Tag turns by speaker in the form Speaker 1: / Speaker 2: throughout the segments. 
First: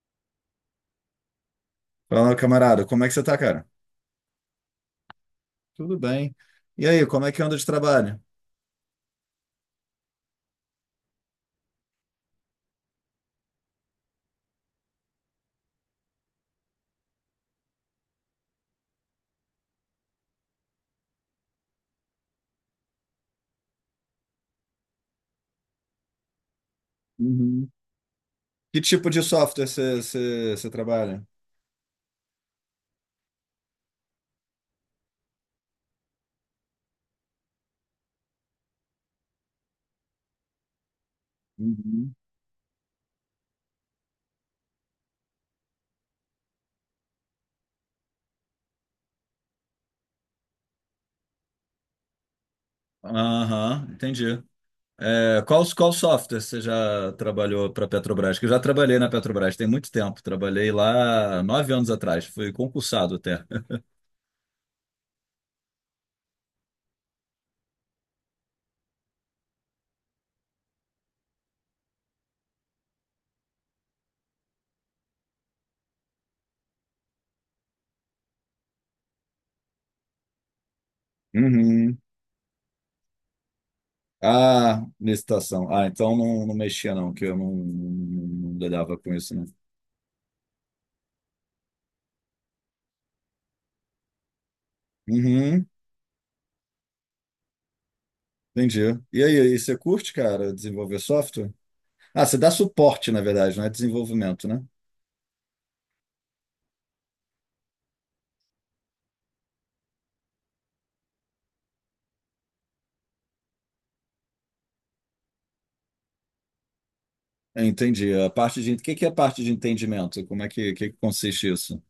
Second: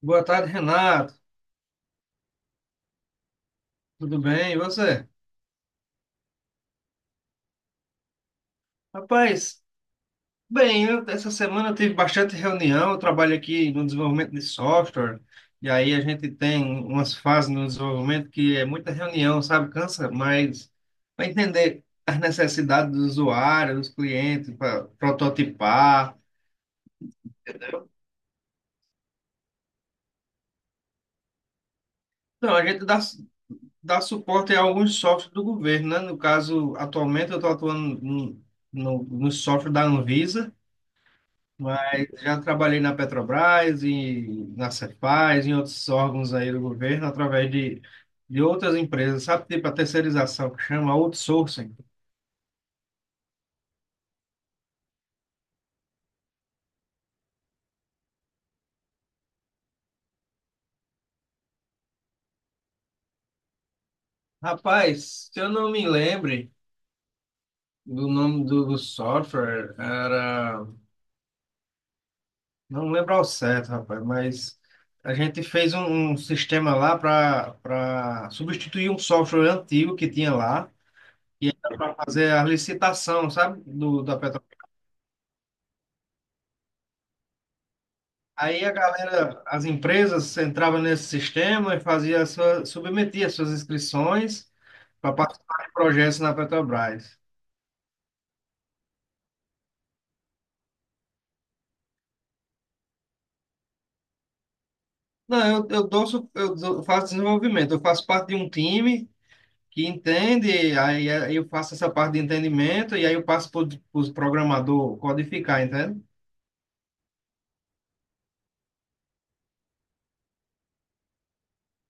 Speaker 1: Boa tarde, Renato.
Speaker 2: Fala, camarada, como é que você tá, cara?
Speaker 1: Tudo bem? E você?
Speaker 2: Tudo bem. E aí, como é que anda de trabalho?
Speaker 1: Rapaz, bem, essa semana eu tive bastante reunião. Eu trabalho aqui no desenvolvimento de software, e aí a gente tem umas fases no desenvolvimento que é muita reunião, sabe? Cansa, mas para entender as necessidades do usuário, dos clientes, para prototipar,
Speaker 2: Uhum.
Speaker 1: entendeu?
Speaker 2: Que tipo de software você trabalha?
Speaker 1: Então, dá suporte a alguns softwares do governo, né? No caso, atualmente eu estou atuando no software da Anvisa. Mas
Speaker 2: Uhum.
Speaker 1: já trabalhei na Petrobras e na Cefaz, em outros órgãos aí do governo, de outras empresas, sabe? Tipo a terceirização, que chama outsourcing.
Speaker 2: Aham, entendi. É, qual software você já trabalhou para Petrobras? Que eu já trabalhei na Petrobras tem muito tempo. Trabalhei lá 9 anos atrás, fui concursado até.
Speaker 1: Rapaz, se eu não me lembre do nome do software, era... Não lembro ao certo, rapaz, mas a gente fez um sistema lá para substituir um software antigo que tinha lá, e era para
Speaker 2: Uhum.
Speaker 1: fazer a licitação, sabe? Da Petrobras.
Speaker 2: Ah, licitação. Ah, então não, não mexia não, que eu não, não, não
Speaker 1: Aí a
Speaker 2: lidava com isso,
Speaker 1: galera,
Speaker 2: não.
Speaker 1: as empresas entravam nesse sistema e submetia suas inscrições para participar
Speaker 2: Uhum,
Speaker 1: de projetos na Petrobras.
Speaker 2: entendi. E aí, e você curte, cara, desenvolver software? Ah, você dá suporte, na verdade, não é desenvolvimento, né?
Speaker 1: Não, eu, dou, su- eu dou- faço desenvolvimento, eu faço parte de um time que entende, aí eu faço essa parte de entendimento e aí eu passo para os programador codificar.
Speaker 2: É, entendi. A parte de, o que que é a parte de entendimento? Como é que consiste isso?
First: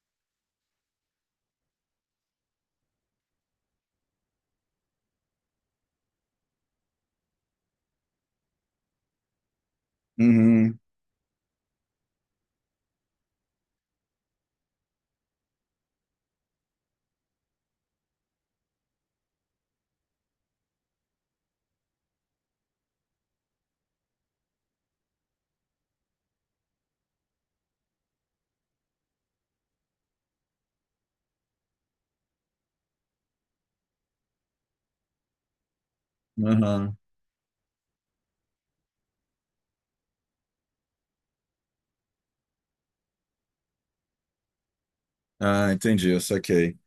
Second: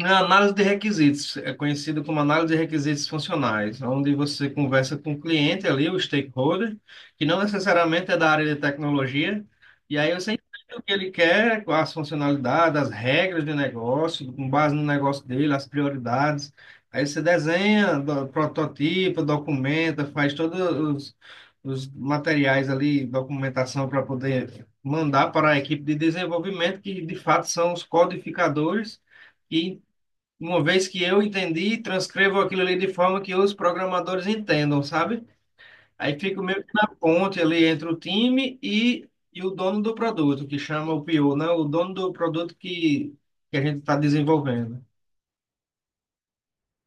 Speaker 1: A análise de requisitos é conhecida como análise de requisitos funcionais, onde você conversa com o cliente ali, o stakeholder, que não necessariamente é da área de tecnologia, e aí você entende
Speaker 2: Uhum,
Speaker 1: o que ele quer, as funcionalidades, as regras de negócio, com base no negócio dele, as prioridades. Aí você desenha, prototipa, documenta, faz os materiais ali, documentação para poder mandar para a equipe de desenvolvimento, que de fato são os codificadores que, uma vez que eu entendi, transcrevo aquilo ali de forma que os programadores entendam, sabe? Aí fico meio que na
Speaker 2: uhum.
Speaker 1: ponte ali entre o time e o dono do produto, que chama o PO, né? O dono do produto que a gente está desenvolvendo.
Speaker 2: Ah, entendi, eu saquei.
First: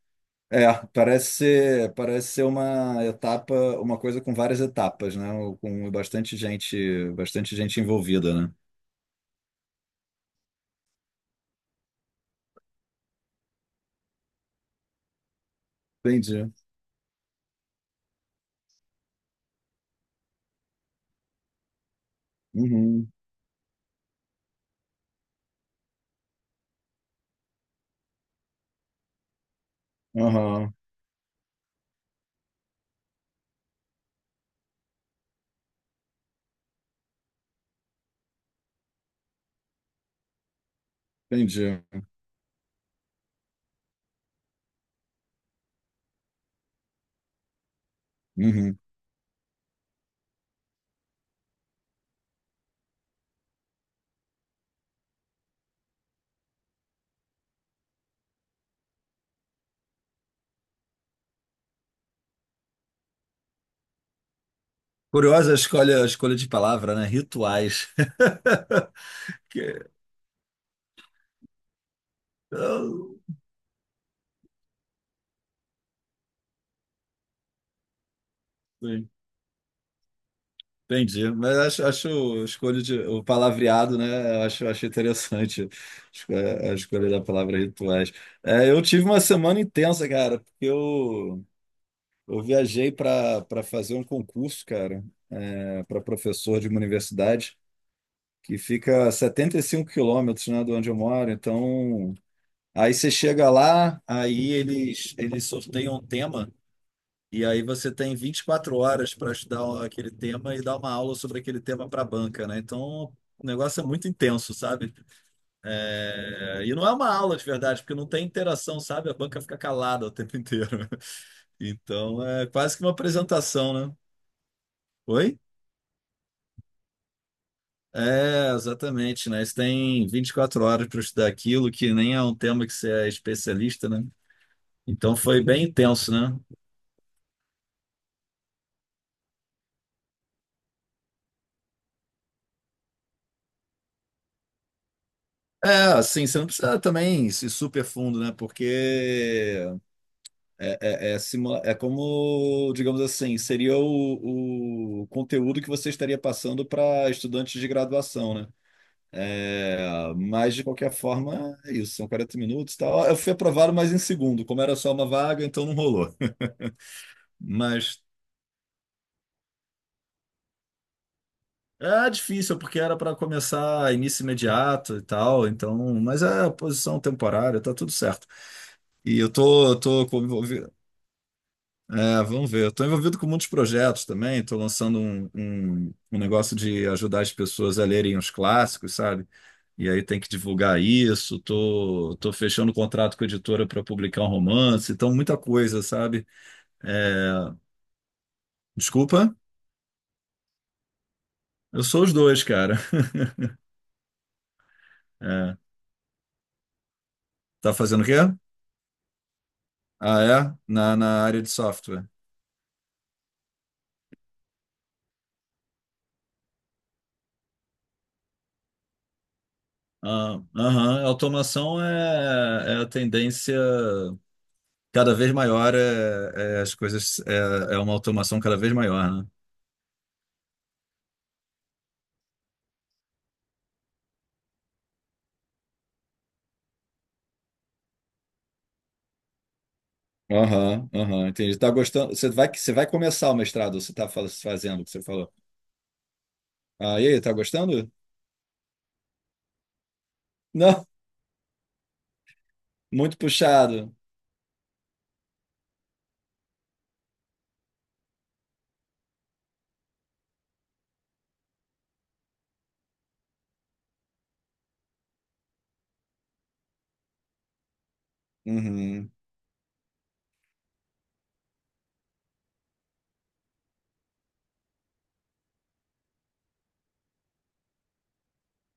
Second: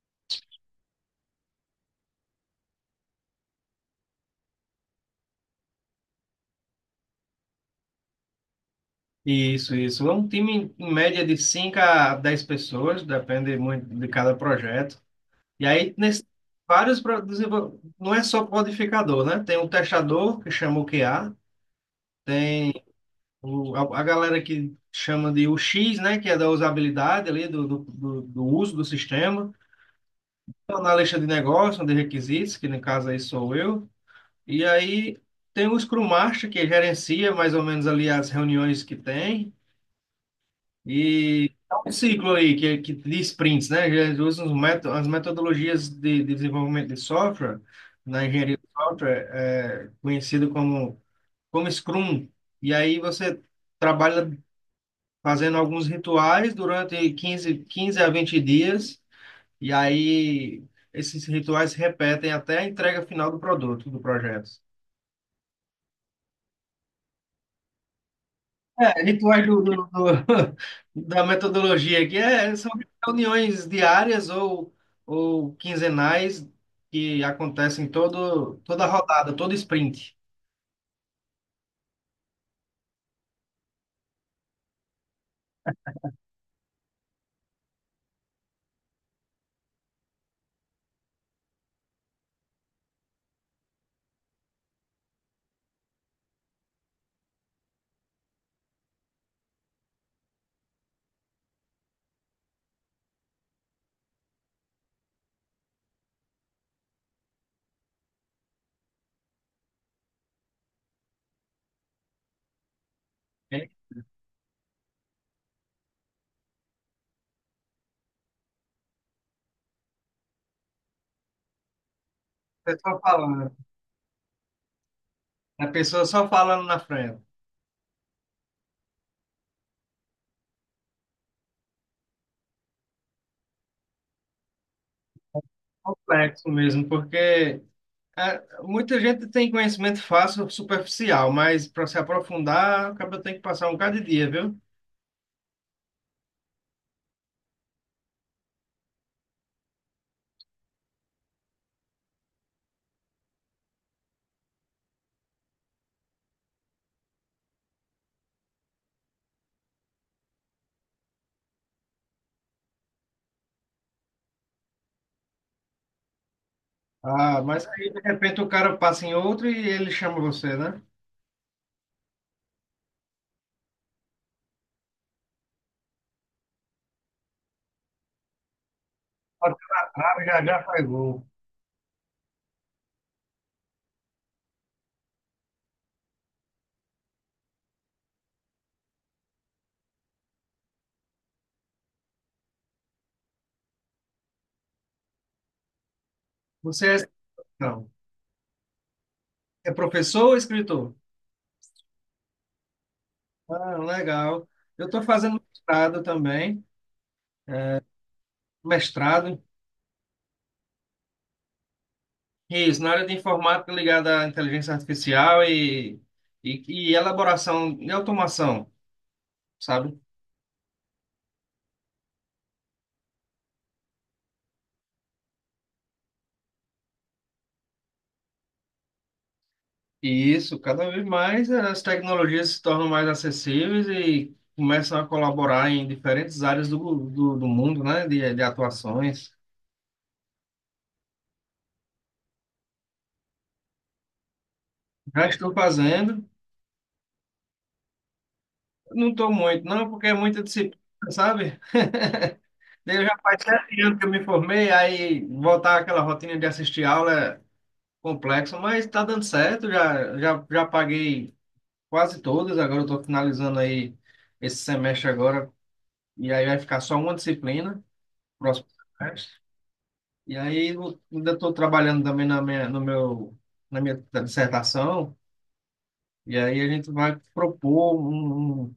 Speaker 2: É, parece ser uma etapa, uma coisa com várias etapas, né? Com bastante gente envolvida, né?
Speaker 1: Isso. É um time em média de 5 a 10 pessoas, depende muito de cada projeto. E aí, nesse,
Speaker 2: Entendi.
Speaker 1: não é só codificador, né? Tem um testador, que chama o QA.
Speaker 2: Uhum.
Speaker 1: A galera que chama de UX, né, que é da usabilidade ali, do uso do sistema.
Speaker 2: Aham.
Speaker 1: Então, na lista de negócios, de requisitos, que no caso aí sou eu. E aí tem o Scrum Master, que gerencia mais ou menos ali as reuniões que tem. E
Speaker 2: Entendi.
Speaker 1: é um ciclo aí, que de sprints, né? Eles usam as metodologias de desenvolvimento de software, na engenharia de
Speaker 2: Uhum.
Speaker 1: software, é conhecido como Scrum. E aí você trabalha fazendo alguns rituais durante quinze a 20 dias, e aí esses rituais se repetem até a entrega final do produto, do projeto.
Speaker 2: Curiosa a escolha de palavra, né? Rituais.
Speaker 1: É, rituais
Speaker 2: Que-
Speaker 1: da metodologia aqui é, são
Speaker 2: eu-
Speaker 1: reuniões ou quinzenais que acontecem toda
Speaker 2: Sim,
Speaker 1: rodada, todo sprint.
Speaker 2: entendi. Mas acho o escolho de o palavreado, né? Eu acho interessante a escolha da palavra rituais. É, eu tive uma semana intensa, cara, porque eu viajei para fazer um concurso, cara, para professor de uma universidade que fica a 75 quilômetros, né, de onde eu moro. Então, aí você chega lá, aí eles sorteiam um tema, e aí você tem 24 horas para estudar aquele tema e dar uma aula sobre aquele tema para a banca, né? Então, o
Speaker 1: É,
Speaker 2: negócio é muito intenso, sabe? É, e não é uma aula de verdade, porque não tem interação, sabe? A banca fica calada o tempo inteiro. Então, é
Speaker 1: a
Speaker 2: quase que uma
Speaker 1: pessoa falando,
Speaker 2: apresentação, né? Oi?
Speaker 1: a pessoa só falando na frente.
Speaker 2: É, exatamente, né? Você tem 24 horas para estudar aquilo, que nem é um tema que você é especialista, né? Então foi bem intenso, né?
Speaker 1: Complexo mesmo, porque é, muita gente tem conhecimento fácil, superficial, mas para se aprofundar, acaba tem que passar um bocado de dia, viu?
Speaker 2: É, assim, você não precisa também se super fundo, né? Porque é como, digamos assim, seria o conteúdo que você estaria passando para estudantes de graduação, né? É, mas, de qualquer forma, é isso, são 40 minutos e tal. Eu fui aprovado, mas em segundo. Como era só uma vaga, então não rolou.
Speaker 1: Ah, mas aí de
Speaker 2: Mas
Speaker 1: repente o cara passa em outro e ele chama você, né?
Speaker 2: é difícil, porque era para começar início imediato e tal, então, mas é posição temporária, tá tudo certo. E eu
Speaker 1: Bateu
Speaker 2: tô, eu
Speaker 1: na
Speaker 2: tô
Speaker 1: trave, já já faz gol.
Speaker 2: É, vamos ver. Estou envolvido com muitos projetos também. Estou lançando um negócio de ajudar as pessoas a lerem os clássicos, sabe? E aí tem que divulgar isso. Estou tô, tô fechando contrato com a editora para publicar um romance. Então, muita coisa, sabe?
Speaker 1: Você é,
Speaker 2: É,
Speaker 1: não,
Speaker 2: desculpa,
Speaker 1: é professor ou escritor?
Speaker 2: eu sou os dois, cara.
Speaker 1: Ah, legal. Eu estou fazendo
Speaker 2: É.
Speaker 1: mestrado também,
Speaker 2: Tá fazendo o quê?
Speaker 1: mestrado,
Speaker 2: Ah, é? Na área de software.
Speaker 1: isso, na área de informática ligada à inteligência artificial e, e elaboração e automação, sabe?
Speaker 2: Ah, aham. Automação é a tendência cada vez maior, é as coisas, é uma automação cada vez maior, né?
Speaker 1: E isso, cada vez mais as tecnologias se tornam mais acessíveis e começam a colaborar em diferentes áreas do mundo, né, de atuações.
Speaker 2: Aham, aham, entendi. Tá gostando? Você vai começar o mestrado, ou você tá fazendo o que você
Speaker 1: Já
Speaker 2: falou.
Speaker 1: estou fazendo,
Speaker 2: Ah, e aí, tá gostando?
Speaker 1: não estou muito, não, porque é muita disciplina,
Speaker 2: Não,
Speaker 1: sabe? Eu
Speaker 2: muito
Speaker 1: já faz sete
Speaker 2: puxado.
Speaker 1: anos que eu me formei, aí voltar àquela rotina de assistir aula é complexo, mas está dando certo, já paguei quase todas, agora eu estou finalizando aí esse semestre agora, e aí vai ficar só uma disciplina, próximo
Speaker 2: Uhum.
Speaker 1: semestre. E aí eu ainda estou trabalhando também na minha, no meu, na minha dissertação, e aí a gente vai propor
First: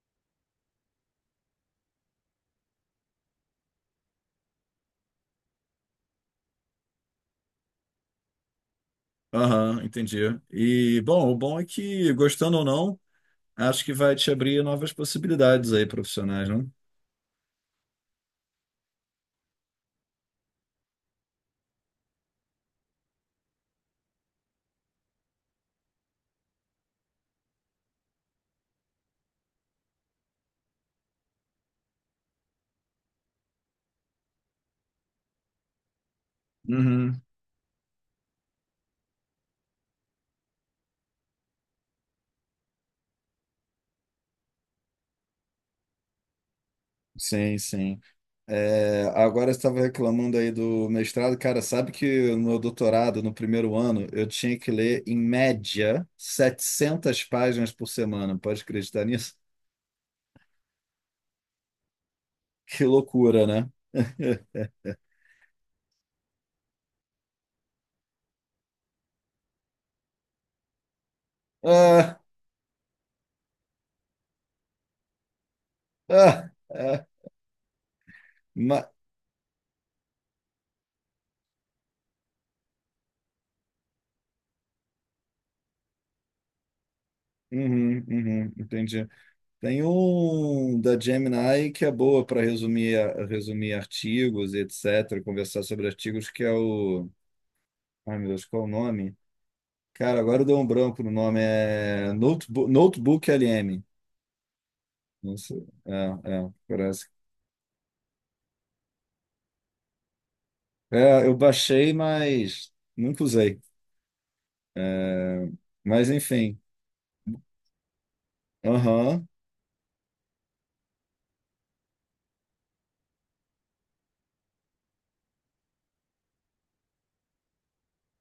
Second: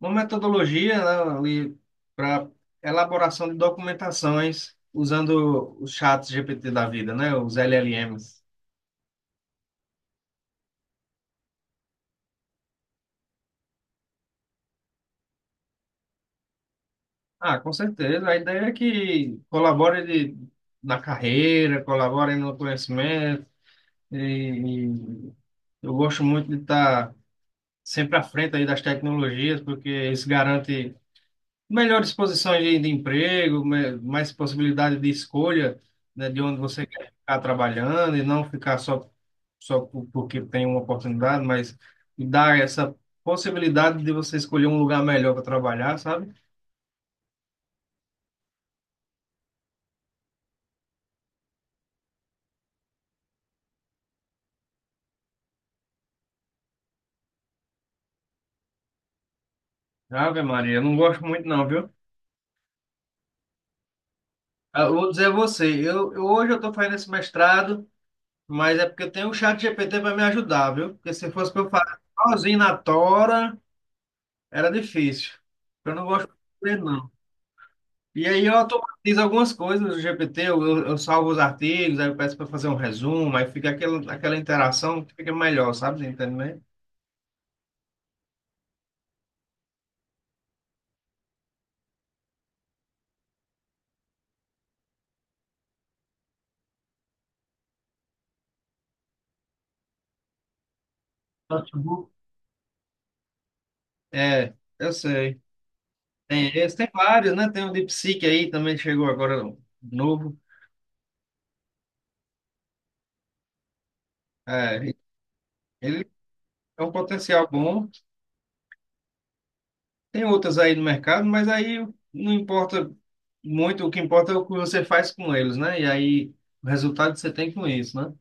Speaker 1: uma metodologia, né, ali para elaboração de documentações usando os chats GPT da vida, né, os LLMs.
Speaker 2: Aham, entendi. E, bom, o bom é que, gostando ou não, acho que vai te abrir novas possibilidades aí profissionais, não?
Speaker 1: Ah, com certeza. A ideia é que colabore de- na carreira, colabore no conhecimento. E eu gosto muito de estar sempre à frente aí das tecnologias, porque isso garante melhores posições de emprego, mais possibilidade de escolha, né, de onde você quer
Speaker 2: Uhum.
Speaker 1: ficar trabalhando e não ficar só, porque tem uma oportunidade, mas dar essa possibilidade de você escolher um lugar melhor para trabalhar, sabe?
Speaker 2: Sim, sim. É, agora eu estava reclamando aí do mestrado. Cara, sabe que no meu doutorado, no primeiro ano, eu tinha que ler, em média, 700 páginas por semana. Pode acreditar nisso?
Speaker 1: Ave Maria, eu não gosto muito não, viu?
Speaker 2: Que loucura, né?
Speaker 1: Ah, eu vou dizer a você, hoje eu estou fazendo esse mestrado, mas é porque eu tenho o chat GPT para me ajudar, viu? Porque se fosse para eu fazer
Speaker 2: Ah,
Speaker 1: sozinho na tora, era difícil. Eu não gosto de
Speaker 2: ah,
Speaker 1: aprender,
Speaker 2: ah,
Speaker 1: não. E aí eu
Speaker 2: ma-
Speaker 1: automatizo algumas coisas no GPT, eu salvo os artigos, aí eu peço para fazer um resumo, aí fica aquela interação que fica melhor, sabe? Entende bem?
Speaker 2: Uhum, uhum, entendi. Tem um da Gemini que é boa para resumir, artigos, e etc., conversar sobre artigos, que é o. Ai, meu Deus, qual é o nome? Cara, agora deu um branco no nome.
Speaker 1: Notebook.
Speaker 2: É Notebook, LM.
Speaker 1: É, eu
Speaker 2: Não
Speaker 1: sei.
Speaker 2: sei.
Speaker 1: Tem esse, tem
Speaker 2: Parece.
Speaker 1: vários, né? Tem o DeepSeek aí, também chegou agora um novo.
Speaker 2: É, eu baixei, mas nunca usei.
Speaker 1: É, ele
Speaker 2: Mas enfim.
Speaker 1: é um potencial bom.
Speaker 2: Aham,
Speaker 1: Tem outros aí no mercado, mas aí não importa muito, o que importa é o que você faz com eles, né? E aí o resultado que você tem com isso, né?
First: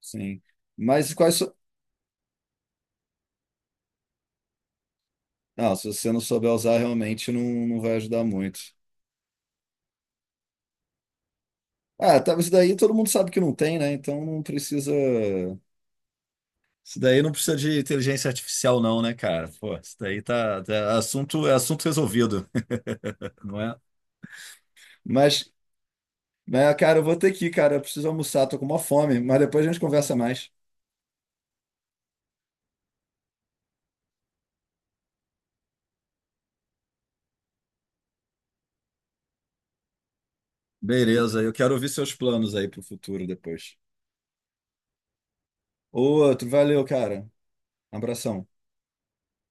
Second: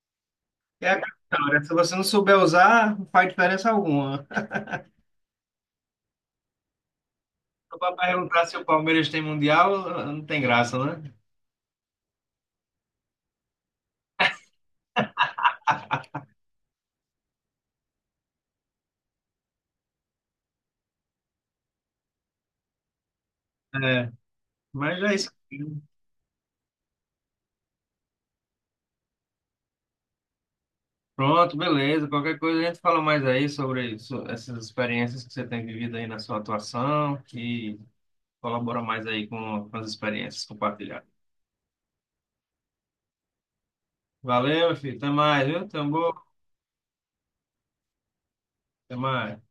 Speaker 2: sim.
Speaker 1: É a
Speaker 2: Mas quais.
Speaker 1: questão, né? Se você não souber usar, não faz diferença alguma, né?
Speaker 2: Não, se você não souber usar, realmente não,
Speaker 1: Se o
Speaker 2: não vai
Speaker 1: papai
Speaker 2: ajudar
Speaker 1: perguntar se
Speaker 2: muito.
Speaker 1: o Palmeiras tem mundial, não tem graça, né?
Speaker 2: Ah, tá, isso daí todo mundo sabe que não tem, né? Então não precisa. Isso daí não precisa de inteligência artificial, não, né, cara? Pô, isso daí é assunto resolvido, não é?
Speaker 1: É, mas é isso.
Speaker 2: Mas, cara, eu vou ter que ir, cara. Eu preciso almoçar, tô com uma fome, mas depois a gente conversa mais.
Speaker 1: Pronto, beleza. Qualquer coisa a gente fala mais aí sobre essas experiências que você tem vivido aí na sua atuação e colabora mais aí com as experiências compartilhadas.
Speaker 2: Beleza, eu quero ouvir seus planos aí pro futuro depois.
Speaker 1: Valeu, meu filho. Até mais, viu? Tamo,
Speaker 2: Outro, valeu, cara. Abração.
Speaker 1: até mais.